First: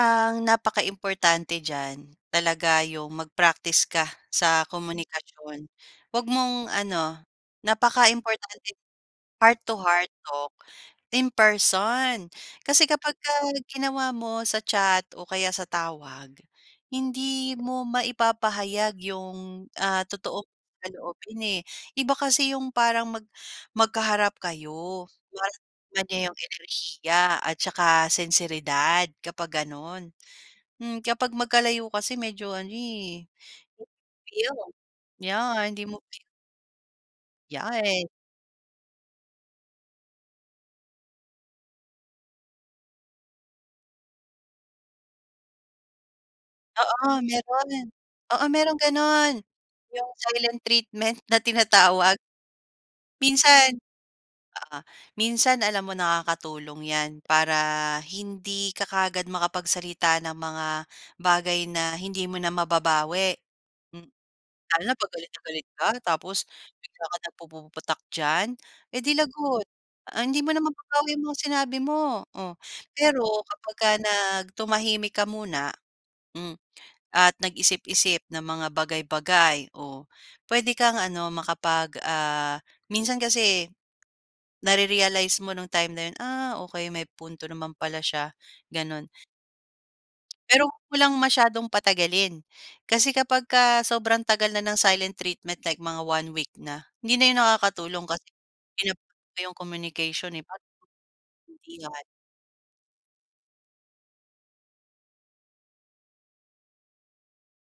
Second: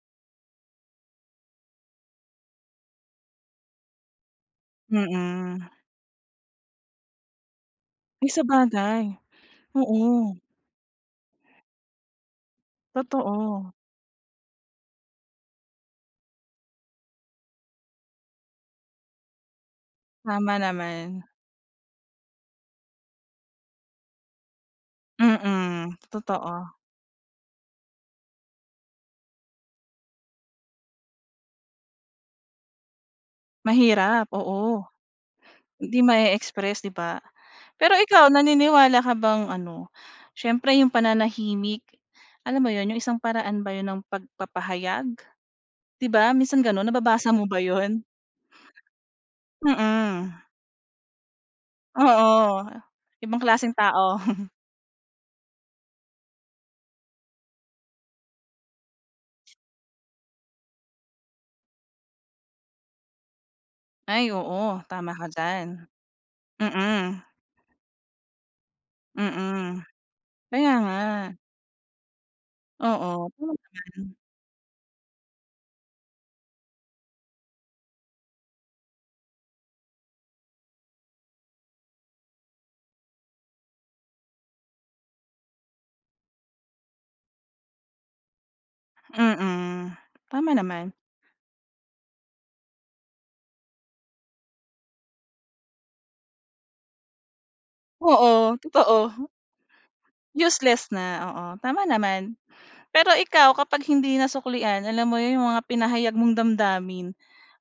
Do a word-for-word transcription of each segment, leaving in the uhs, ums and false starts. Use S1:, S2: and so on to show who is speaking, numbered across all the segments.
S1: Ang napakaimportante diyan talaga yung mag-practice ka sa komunikasyon
S2: Mm.
S1: wag mong ano
S2: Ay,
S1: napakaimportante,
S2: sabagay.
S1: heart to heart
S2: Oo.
S1: talk in person kasi kapagka
S2: Totoo.
S1: ginawa mo sa chat o kaya sa tawag hindi mo maipapahayag yung, ah, totoong
S2: Tama naman.
S1: saloobin, eh. Iba kasi yung parang mag magkaharap kayo, 'di ba,
S2: Mm,
S1: iba yung
S2: totoo.
S1: enerhiya at saka senseridad kapag gano'n. Hmm, kapag magkalayo kasi medyo ano, eh,
S2: Mahirap,
S1: yo
S2: oo.
S1: yeah, hindi
S2: Hindi
S1: mo bi
S2: ma-e-express, 'di ba? Pero
S1: Yeah.
S2: ikaw, naniniwala ka bang ano, siyempre 'yong pananahimik alam mo 'yon, 'yong isang paraan ba 'yon ng pagpapahayag, 'di ba, minsan gano'n
S1: Oo,
S2: nababasa mo ba
S1: mayro'n.
S2: 'yon?
S1: Oo, mayro'n gano'n, yung
S2: Mm.
S1: silent treatment na tinatawag.
S2: Oo, ibang
S1: Minsan,
S2: klaseng tao.
S1: oo, minsan alam mo nakakatulong yan para hindi ka kaagad makapagsalita ng mga bagay na hindi mo na mababawi. M
S2: Ay oo,
S1: Lalo na pag
S2: tama ka
S1: galit na galit
S2: diyan.
S1: ka tapos bigla ka
S2: Mm.
S1: nagpupuputak diyan, eh, di lagot,
S2: Mm,
S1: ah, hindi mo na
S2: kaya nga.
S1: mababawi yung mga sinabi mo, oh.
S2: Oo,
S1: Pero
S2: oo
S1: kapagka
S2: naman.
S1: nag tumahimik ka muna, m at nag-isip-isip ng mga bagay-bagay o puwede kang ano makapag ah, minsan kasi nare-realize mo nung time na 'yun, "Ah okey may punto naman pala siya." Gano'n.
S2: Mm, tama
S1: Pero 'wag
S2: naman.
S1: mo lang masyadong patagalin kasi kapagka sobrang tagal na ng silent treatment like mga one week na hindi na 'yun nakakatulong kasi
S2: Oo, totoo.
S1: pinapaano mo yung communication, eh, paano ka
S2: Useless na, oo, tama
S1: maiintindihan?
S2: naman. Pero ikaw kapag hindi nasuklian alam mo 'yun yung mga pinahayag mong damdamin,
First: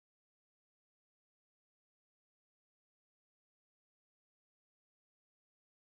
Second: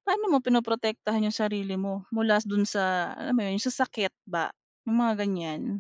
S2: paano mo pinoprotektahan yung sarili mo mula do'n sa, alam mo 'yun, sa sakit ba? Yung mga ganyan.